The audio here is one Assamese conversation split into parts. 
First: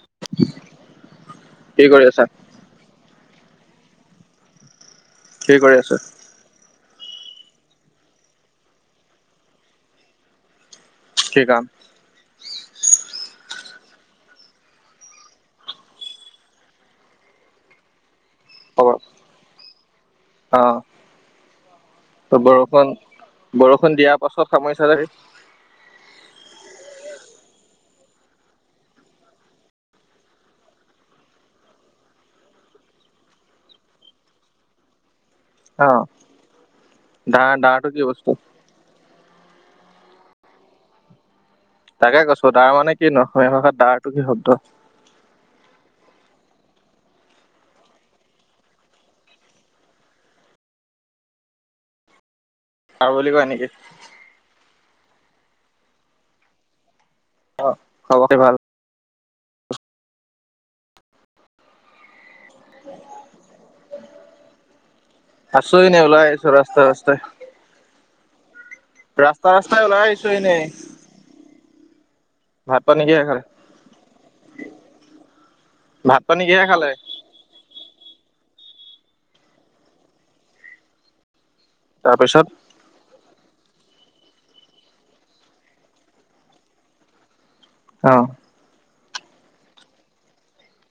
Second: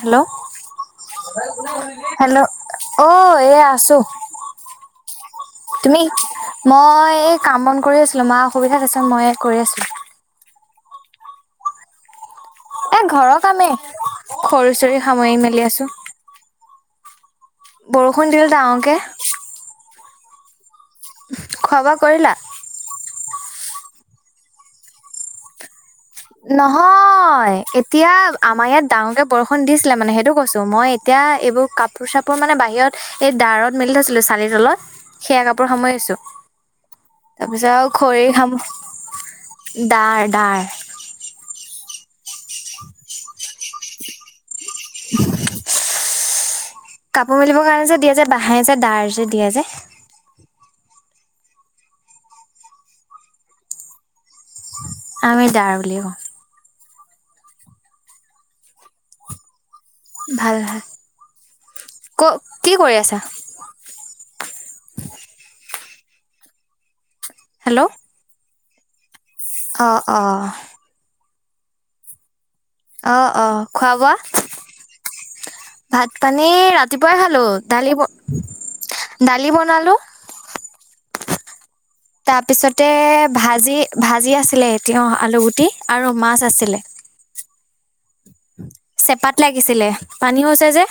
হেল্ল' কি কৰি আছা? হেল্ল' অ। এইয়ে আছোঁ। কি কৰি আছা? মই এই কাম বন কৰি আছিলো মাৰ অসুবিধা হৈছে মইয়ে কৰি আছোঁ। কি কাম? এ ঘৰৰ কামেই খৰি-চৰি সামৰি মেলি আছোঁ। বৰষুণ। দিলে খবৰ? ডাঙৰকে। অ। খোৱা বোৱা কৰিলা বৰষুণ। বৰষুণ দিয়াৰ পাছত সামৰিছা যে। নহয়, এতিয়া আমাৰ ইয়াত ডাঙৰকে বৰষুণ দিছিলে মানে সেইটো কৈছোঁ। মই এতিয়া এইবোৰ কাপোৰ- চাপোৰ মানে বাহিৰত এই দাৰত মেলি থৈছিলো চালিৰ তলত। সেয়া কাপোৰ অ', সামৰিছো, দাৰ তাৰপিছত দাৰটো আৰু কি বস্তু? খৰি ডাৰ ডাৰ। তাকে কৈছো ডাৰ মানে কিনো? অসমীয়া ভাষাত ডাৰটো কি শব্দ? [inaudible] কাপোৰ মেলিবৰ কাৰণে যে দিয়া যে বাহেৰে যে ডাৰ যে দিয়া যে। ডাৰ বুলি কয় নেকি? আমি ডাৰ বুলিয়ে কওঁ। অ খবৰ খাতি ভাল? ভাল ভাল। ক কি কৰি আছা? আছোঁ এনেই ওলাই আহিছোঁ ৰাস্তা ৰাস্তাই। হেল্ল'। ৰাস্তা ৰাস্তাই অ ওলাই অ আহিছো এনেই। ভাত পানী অ কিহে খালে? অ খোৱা বোৱা ভাত পানী ৰাতিপুৱাই খালোঁ। দালি ব দালি বনালো। তাৰপিছত তাৰপিছতে। ভাজি ভাজি আছিলে, তিয়হ আলুগুটি আৰু মাছ আছিলে। অ। চেপাত লাগিছিলে পানী হৈছে যে।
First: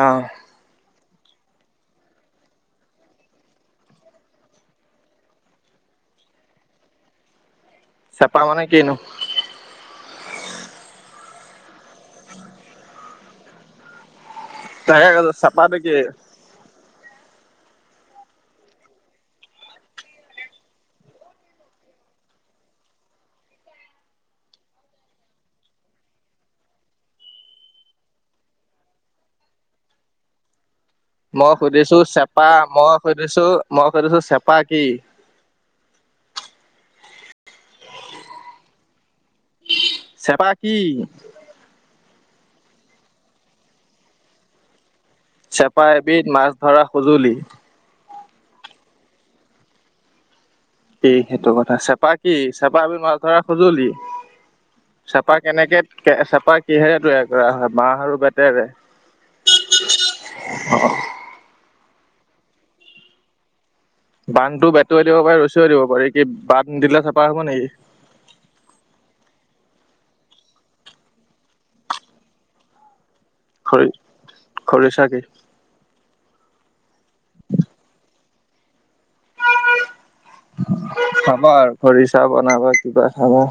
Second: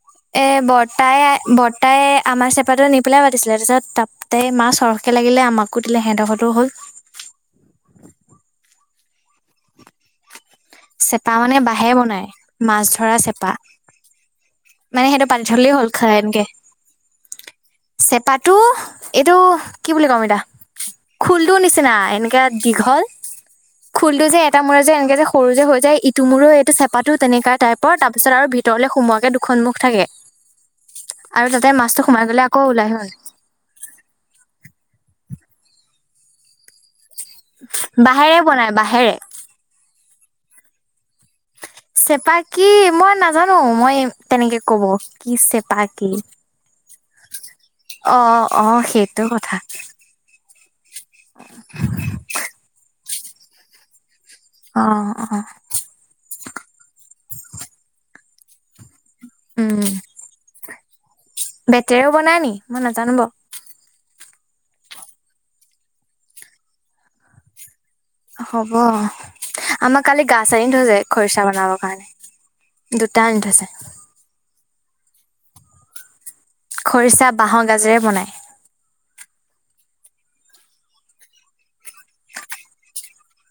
অ', এ বত ৰ্তাই বৰ্তাই আমাৰ চেপাটো নিপেলাই পাতিছিলে তাৰপিছত তাপতে মাছ সৰহকে লাগিলে আমাকো দিলে সিহঁত ঘৰতো হ'ল চেপা মানে কিনো? চেপা মানে বাহ [unintelligible] বনাই, মাছ ধৰা চেপ [unintelligible] মানে তাকে সেইটো কৈছো পানী হলে চেপাটো হ'ল কি? খা এনকে। চেপাটো এইটো কি বুলি কম এতিয়া, খোলটো নিচিনা এনেকাে দীঘল খোলটো যে এটা মূৰে যে এনেকে যে সৰু যে হৈ যায়, ইটো মূৰে এইটো চেপাটো তেনেকা টাইপৰ তাৰ পিছত আৰু ভিতৰলে সুমোৱাকে সন্মুখ থাকে। আৰু মই তাতে সুধিছো মাছটো সোমাই গ'লে চেপা, আকৌ মই ওলাই হ'ল সুধিছো, মই সুধিছো চেপা কি? বাঁহেৰে বনাই, বাঁহেৰে। চেপা কি? চেপা কি মই নাজানো মই তেনেকে কব। কি চেপা কি এবিধ মাছ ধৰা সঁজুলি। অ, ' অ সেইটো কথা। কি সেইটো কথা চেপা কি চেপা তৰা সঁজুলি। অ অ চেপা কেনেকে চেপা কিহেৰে তৈয়াৰ কৰা হয় মাহ আৰু বেতেৰে উম। তেও বনায় নি মই নাজানো বান্ধটো বেটুৱাই দিব পাৰাৰে ৰচাই দিব পাৰি কি বান্ধ দিলে চাফা হ'ব নেকি। হ'ব আমাৰ কালি গা আনি থৈ যায় খৰিচা বনাবৰ কাৰণে দু টানি থৈছে। কৰিছ কি। খৰিচা বাঁহ গাজেৰে বনাই। খাবা আৰু খৰিচা বনাবা কিবা খাবা।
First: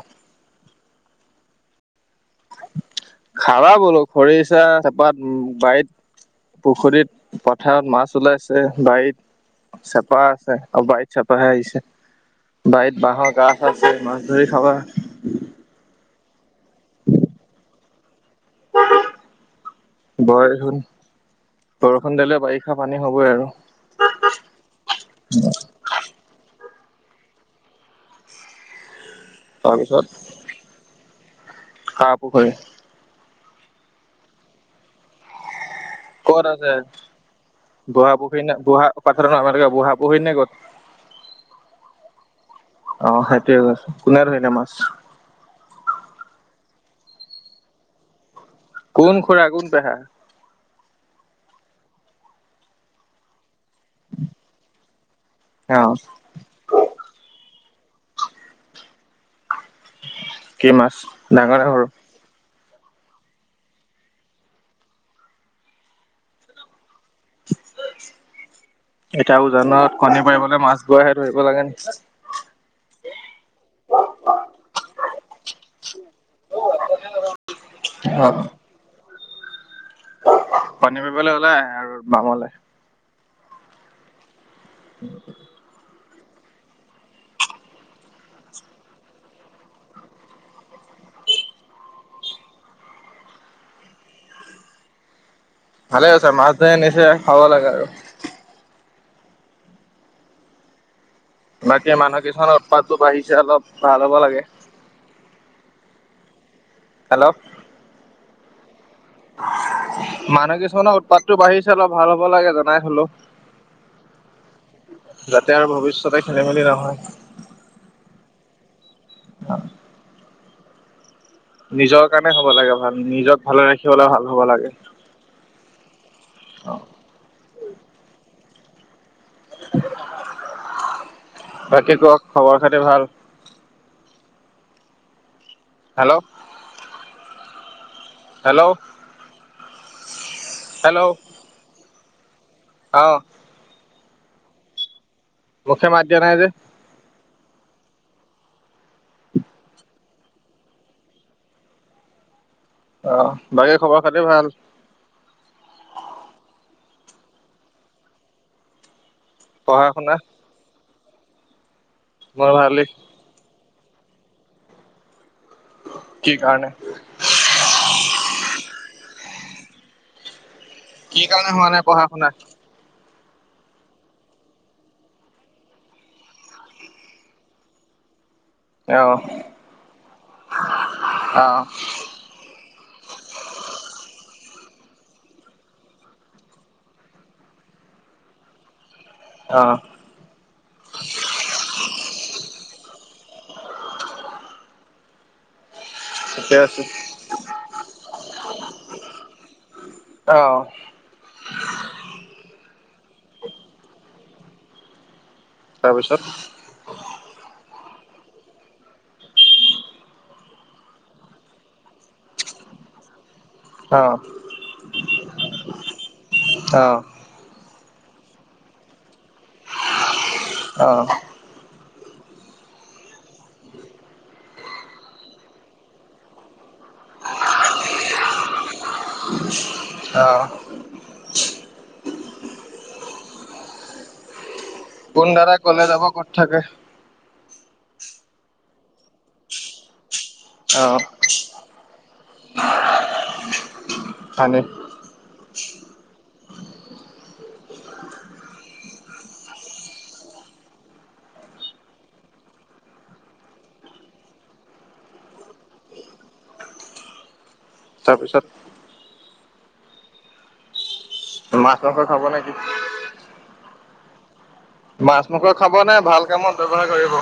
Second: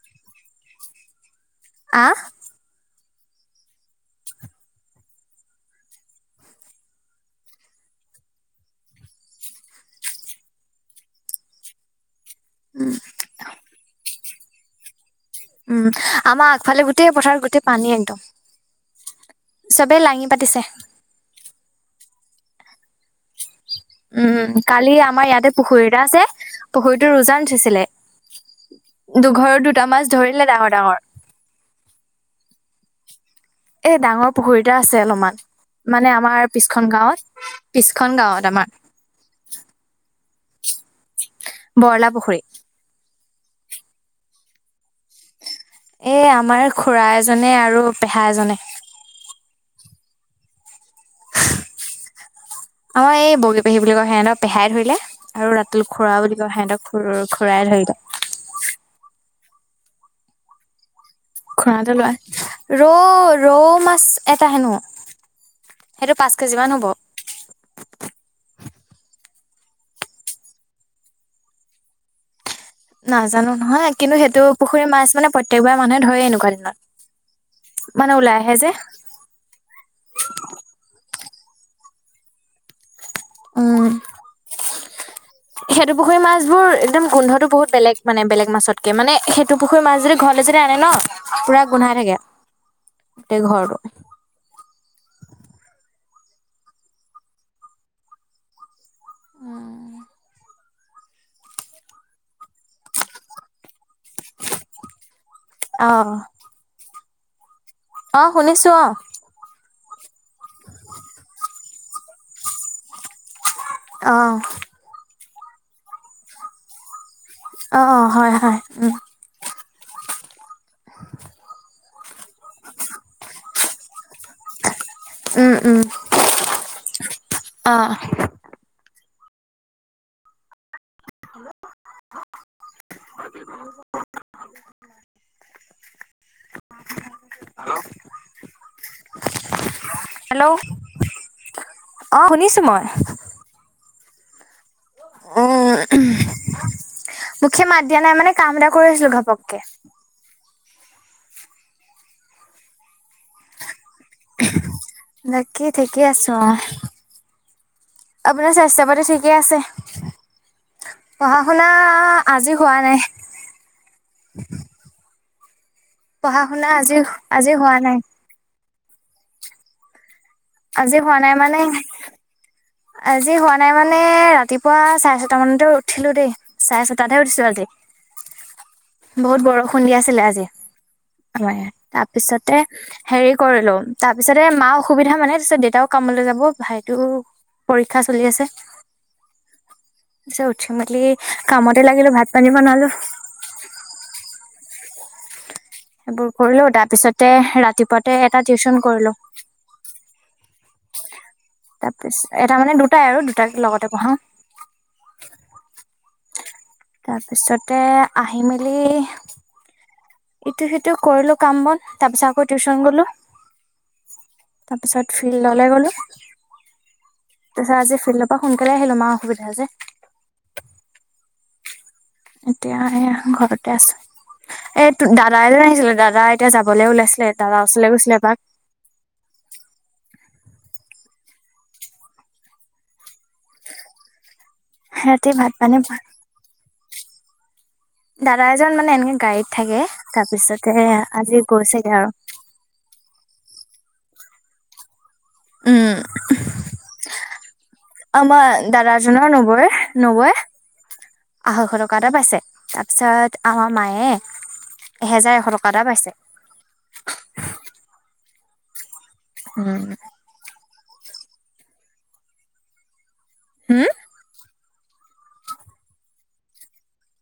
আহ। খাবা বলো খৰিচা চেপাত উ বাৰীত পুখুৰীত পথাৰত মাছ ওলাইছে বাৰীত চেপা আছে আৰু বাৰীত চেপাহে আহিছে বাৰত বাঁহৰ কাষ আছে ধৰি খাবা। উম আমাৰ আগফালে গোটেই পথাৰত গোটেই পানী একদম। চবেই লাঙি পাতিছে বৰষুণ বৰষুণ দিলে। বাৰিষা পানী হ'বই আৰু। উম কালি আমাৰ ইয়াতে পুখুৰীটা আছে। পুখুৰীতো উজান উঠৈছিলে। দুঘৰৰ দুটা মাছ তাৰপিছত ধৰিলে ডাঙৰ ডাঙৰ। কাৰ পূখূৰীৰ। এ ডাঙৰ পুখুৰীতটা আছে অলপমান মানে আমাৰ ক'ত আছে পিছখন গাঁৱত পিছখন বুঢ়া পুহী গাঁৱত নে আমাৰ বুঢ়া পাথাৰ আমাৰে বুঢা পুখুৰী নে ক'ত। কলাপুখুৰী। অ সেইটোয়ে কৈছো কোনে ধৰিলে মাছ। এ আমাৰ খুৰা এজনে আৰু পেহা এজনে। কোন খোৰা কোন পহা। অ এই বৌ পেহী বুলি কয় সিহঁতক পেহাই ধৰিলে ৰাতিটো অ খুৰাও বুলি কয় সিহঁতক খ খুৰাই ধৰিলে [unintelligible] কি মাছ? ডাঙৰ নে সৰু খুৰাঁহতৰ ল'ৰা। ৰৌ ৰৌ মাছ এটা হেনো সেইটো পাঁচ কেজি মান হ'ব। [unintelligible] উজানত কণী পাৰিবলৈ মাছ বোৱহে ধৰিব লাগে নি? নাজানো নহয়। কিন্তু সেইটো পুখুৰী মাছ মানে প্ৰত্যয়েকবাৰ মানুহে ধৰে এনেকুৱা দিনত। মানে ওলাই আহে যে। পানী [unintelligible] ওলাই আহে আৰু বামলে। উম। [unintelligible] সেইটো পুখুৰী মাছ বোৰ একদম গোন্ধটো বহুত বেলেগ মানে, বেলেগ মাছতকে মানে সেইটু পুখুৰী মাছ যদি ঘৰলে যদি আনে ন পুৰা গোন্ধাই থাকে। গোটেই ঘৰটো। ভালে আছে, মাছ ধৰি নিচে খাব লাগে আৰু। বাকী মানুহ কিছুমানৰ উৎপাতটো বাঢ়িছে অলপ ভাল হ'ব লাগে। অ'। হেলো। অ', শুনিছোঁ অ'। মানুহ কিছুমানৰ উৎপাততটো বাঢ়িছে অলপ ভাল হ'ব লাগে জনাই থলো। অ। যাতে আৰু ভৱিষ্যতে খেলি মেলি নহয়। অ', অ', হয়-হয়। উম। অ। নিজৰ কাৰণে হ'ব লাগে ভাল। নিজক ভালে ৰাখিবলে ভাল হ'ব লাগে। উম, উম। অ'। বাকী কওক, খবৰ-খাতি ভাল? হেলো। হেল্ল' হেল্ল' হেল্ল' অ', শুনিছ ময়। অ মুখে মাত দিয়া নাই যে? মুখে মাত দিয়া নাই, মানে কাম এটা কৰি আছিলো ঘপককে। অ', বাকী খবৰ খাতি ভাল? বাকী ঠিকে আছো, অ'। আপোনাৰ স্বাস্থ্য-পাতি ঠি কি আছে। পঢ়া শুনা পঢ়া-শুনা মোৰ আ-আজি হোৱা ভালেই নাই। [unintelligible] কি কাৰণে পঢ়া-শুনা আজি-আজি হোৱা নাই। আজি হোৱা কি নাই, কাৰণে হোৱা মানে- নাই পঢ়া শুনা আজি হোৱা নাই মানে, ৰাতিপুৱা চাৰে-ছটামানতে উঠিলোঁ দেই। চাৰে-ছটাতহে উঠিছোঁ আজি। অ বহুত বৰষুণ দি আছিলে আজি। অ আমাৰ ইয়াত। তাৰপিছতে হেৰি কৰিলোঁ, তাৰ পিছতে মাৰ অসুবিধা মানে ছত দেউতাও কামলৈ যাব। ভাইটোও পৰীক্ষা চলি আছে। অ পিছে উঠি-মেলি কামত- তে লাগিলোঁ, ভাত-পানী বনালোঁ। সেইবোৰ ঠিকে কৰিলোঁ। আছে তাৰ পিছতে, ৰাতিপুৱাতে এটা টিউচন কৰিলোঁ। অ তাৰপিছ- এটা মানে দু- টা আৰু। দুটাকে লগতে পঢ়াওঁ। তাৰ পিছত। তে আহি-মেলি- ইটো-সিটো কৰিলোঁ কাম-বন। তাৰ পিছত আকৌ টিউচন গলোঁ। অ তাৰপিছত ফিল্ডলে গলোঁ। তাৰ অ পিছত আজি- ফিল্ডৰ পৰা সোনকালে আহিলোঁ। মাৰ অসুবিধা যে। অহ। এতিয়া এয়া ঘৰতে আছোঁ। এতো দাদাইৰে আহিছিল, দাদা এতিয়া যাবলৈ ওলাইছিলে। দাদাৰ ওচৰলে গৈছিলে এপাক। অহ। কোন ৰাতি ভাত দাদা, পানী কলৈ যাব, ক'ত থাকে? দাদা এজন, মানে এনেকে গাড়ীত থাকে। তাৰপিছতে, অ আজি গৈছেগে আৰু। হয় নে। উম। উম, আমাৰ দাদাজনৰ নবৌৰ, নবৌৱে, আঢ়ৈশ টকা এটা পাইছে। তাৰ পিছত, আমাৰ মায়ে এহেজাৰ এশ টকা এটা পাইছে। পিছত। উম। মাছ-মাংস খাব নে কি? ম - মাছ-মাংস খাব নে ভাল কামত ব্যবহাৰ কৰিব?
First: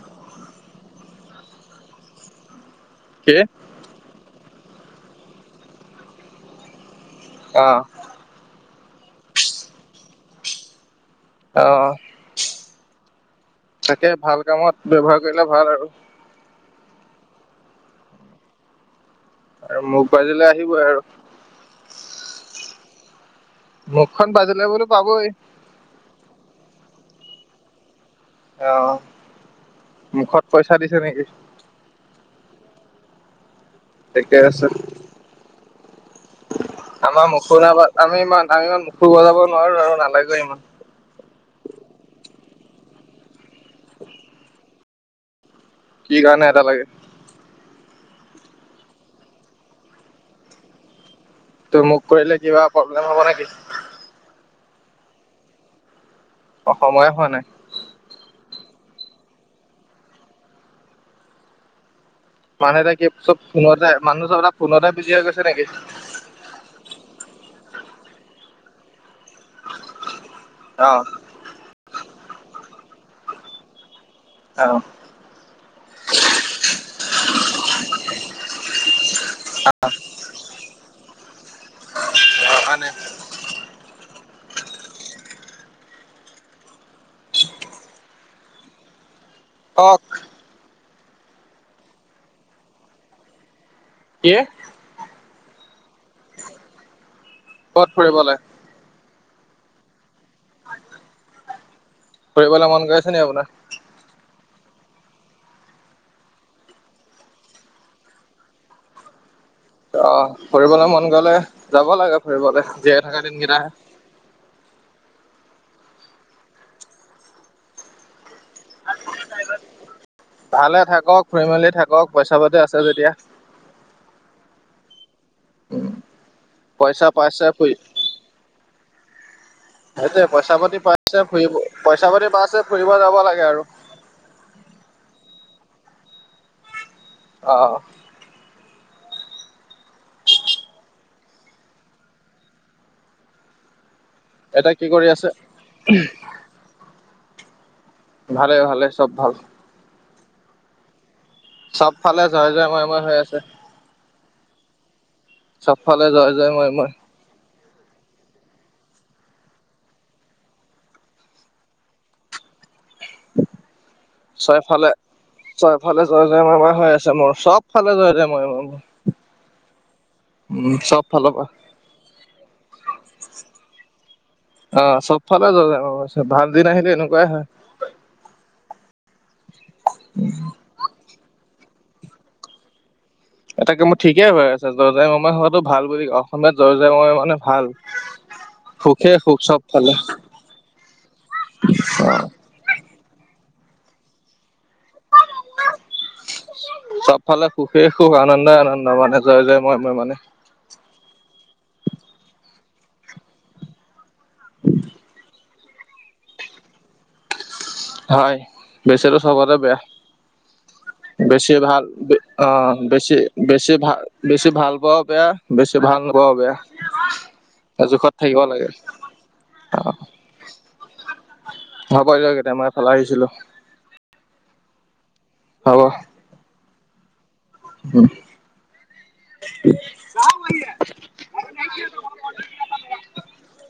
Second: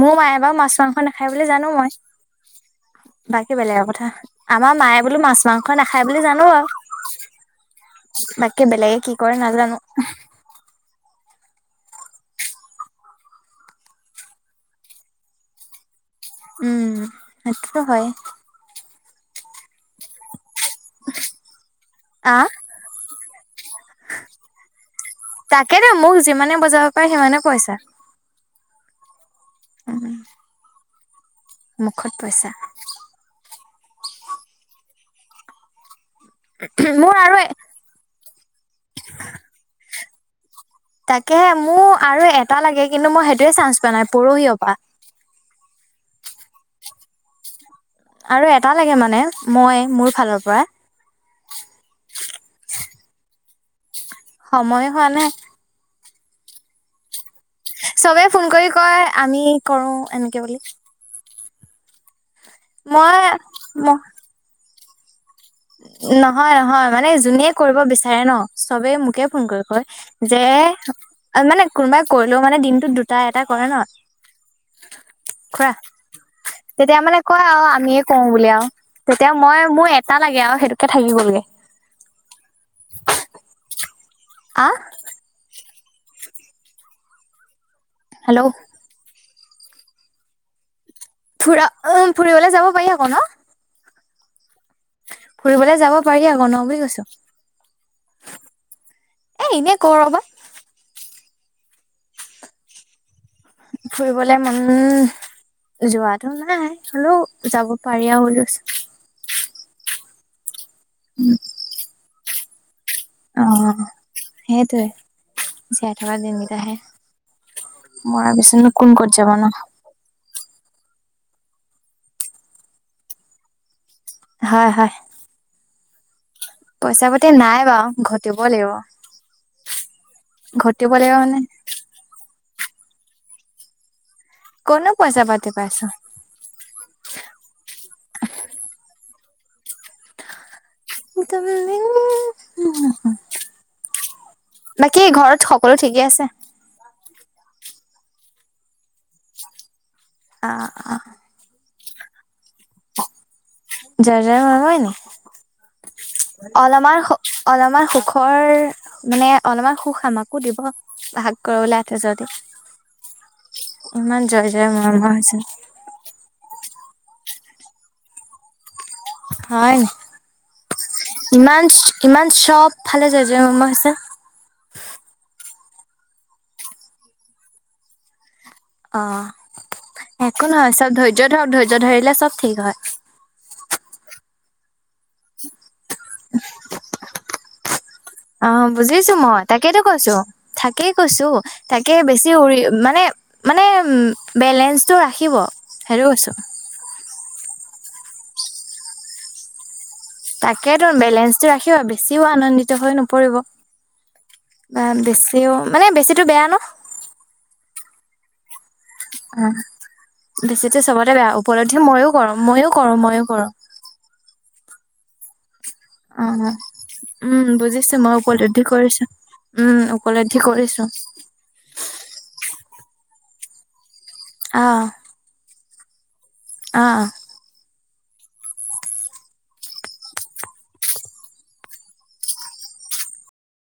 মোৰ মায়ে বাৰু মাছ-মাংস নাখায় বুলি জানোঁ মই। কি বাকী বেলেগৰ কথা- আমাৰ মায়ে বোলোঁ, মাছ-মাংস নাখায় বুলি জানোঁ আৰু। অহ। বাকী বেলেগে কি কৰে নাজানো অ' তাকে ভাল কামত ব্যৱহাৰ কৰিলে ভাল আৰু উম সত্ৰ হয়। আৰু মোৰ পাইজলৈ আহিবই আৰু। মুখখন বাজিলে বোলো পাবই তাকে দে মোক যিমানে বজা। পাই সিমানে পইচা। অ' মুখত পইচা দি। [inaudible] মুখত পইচা। ঠিকে আছে মোৰ আমাৰ আৰু মুখখন এবাৰ আমি ইমান আমি ইমান মুখো বজাব নোৱাৰো আৰু নালাগে ইমান তে মোৰ আৰু এটা লাগে কিন্তু মই সেইটোৱে চানছ পোৱা নাই পৰিয়ালৰ পা কি কাৰণে এটা লাগে আৰু এটা লাগে মানে মই মোৰ ফালৰ পৰা ত মোক কৰিলে কিবা প্ৰব্লেম হব নেকি সময় হোৱা নে অ সময়ে হোৱা নাই চবে ফোন কৰি কয় আমি কৰো এনেকে বুলি মানুহ এটাই কি মই চব ম ফুনতে মানুহ চবটা ফোনতে বিজি আছ নহয় নহয় মানে যোনে কৰিব বিচাৰে ন চবে মোকে ফোন কৰি কয় যে অ মানে কোনোবা কৰিলেও মানে দিনটোত দুটা এটা কৰে ন অ খোৱা তেতিয়া মানে কয় আৰু আমিয়ে কও বুলি আৰু তেতিয়া মই মোৰ এ য়া আও সেইটোকে থাকি গ'লগে অ অহানাই আ হেল্ল' কক ফুৰা অ ফুৰিবলে যাব পাৰি আকৌ ন কি ফুৰিবলৈ যাব পাৰি আকৌ ন বুলি কৈছো কত ফুৰিবলে এ এনেই কৰ বাত কৰিবলে মন গৈছে আছে নাই আপোনাৰ মানে যোৱাটো নাই হলেও যাব পাৰি আৰু দিয়কচোন অহ ফুৰিবলে মন গ'লে যাব লাগে কৰবাল অ সেইটোৱে জীয়াই থকা দিন কেতাহে মৰা পিছতনো কোন কত জাব ন ভালে থাকক ফুৰি মেলি থাকক পইচা পাতি আছে যেতিয়া হয় হয় উম পইচা পাতি নাই বাৰু ঘটিব লাগিব সেইটোৱে পইচা পাতি ঘটিব লাগিব পাইছে মানে ফুৰিব পইচা পাতি পাইছে ফুৰিব যাব লাগে আৰু ক'তনো পইচা পাতি পাইছো। অ', একদমেই [unintelligible] এতিয়া কি বাকী কৰি আছে ঘৰত সকলো ঠিকেই আছে? ভালে ভালে, চব ভাল। অ', অ'। চবফালে জয়-জয়, ময়-ময় হৈ আছে। যাৰ-যাৰ হয় নেকি চবফালে জয়-জয় মই-মই অলপমান সুখৰ মানে, অলপমান সুখ আমাকো দিব, ভাগ কৰিবলৈ আতে যদি। ইমান জয় জয় ছয়ফালে, মৰমৰ হৈছে ছয়ফালে জয়-জয় ময়-ময় হৈ আছে, ন চব চবফালে জয়-জয় মই-মই হয়, ফালৰ পৰা ইমান, ইমান চব ফালে জয়-জয় মই-মই হৈছে। অ', চবফালে জয়-জয় মই-মই হৈছে, ভাল দিন আহিলে এনেকুৱাই হয়। অ' একো নহয়, চব ধৈৰ্য ধৰক, ধৈৰ্য্য ধৈৰ্য্য ধৰিলে চব ঠিক হয়। এটা কামত ঠিকেই হৈ আছে, জয়-জয় মই-মই হোৱাতো ভাল বুলি অসমীয়াত জয়-জয় মই-মই মানে ভাল। অ', সুখে বুজিছো সুখ মই, চব তাকেইেতো ফালে কৈছো, থাকেই কৈছো তাকে অ বেছি উৰি মানে মানে বেলেন্ঞ্চ বেলেঞ্চতো ৰাখিব, হেতো কৈছো। ইফালে সুখেই সুখ, আনন্দই আনন্দ, মানে জয়-জয় মই-মই মানে তাকে তো, বেলেঞ্চটো ৰাখিব, বেছিও আনন্দিত হৈ নপৰিব। বা বেছিও মানে বেছিতো বেয়া ন? হয়। বেছিতো অ চবতে বেয়া, বেছিতো চবতে বেয়া বেছি উপলব্ধি ভাল, ময়ো কৰো ময়ো অ' কৰো বেছি, ময়ো কৰো বেছি ভাল বেছি ভাল ব' বেয়া বেছি ভাল নোপোৱাও বেয়া অ', উম বুজিছো জোখত মই, থাকিব উপলব্ধি লাগে কৰিছো, উম অ উপল্ধি কৰিছো। হব দে তেতিয়া হ'লে, মই ফালে আহিছিলো। আহ। হব। আ। উম [unintelligible]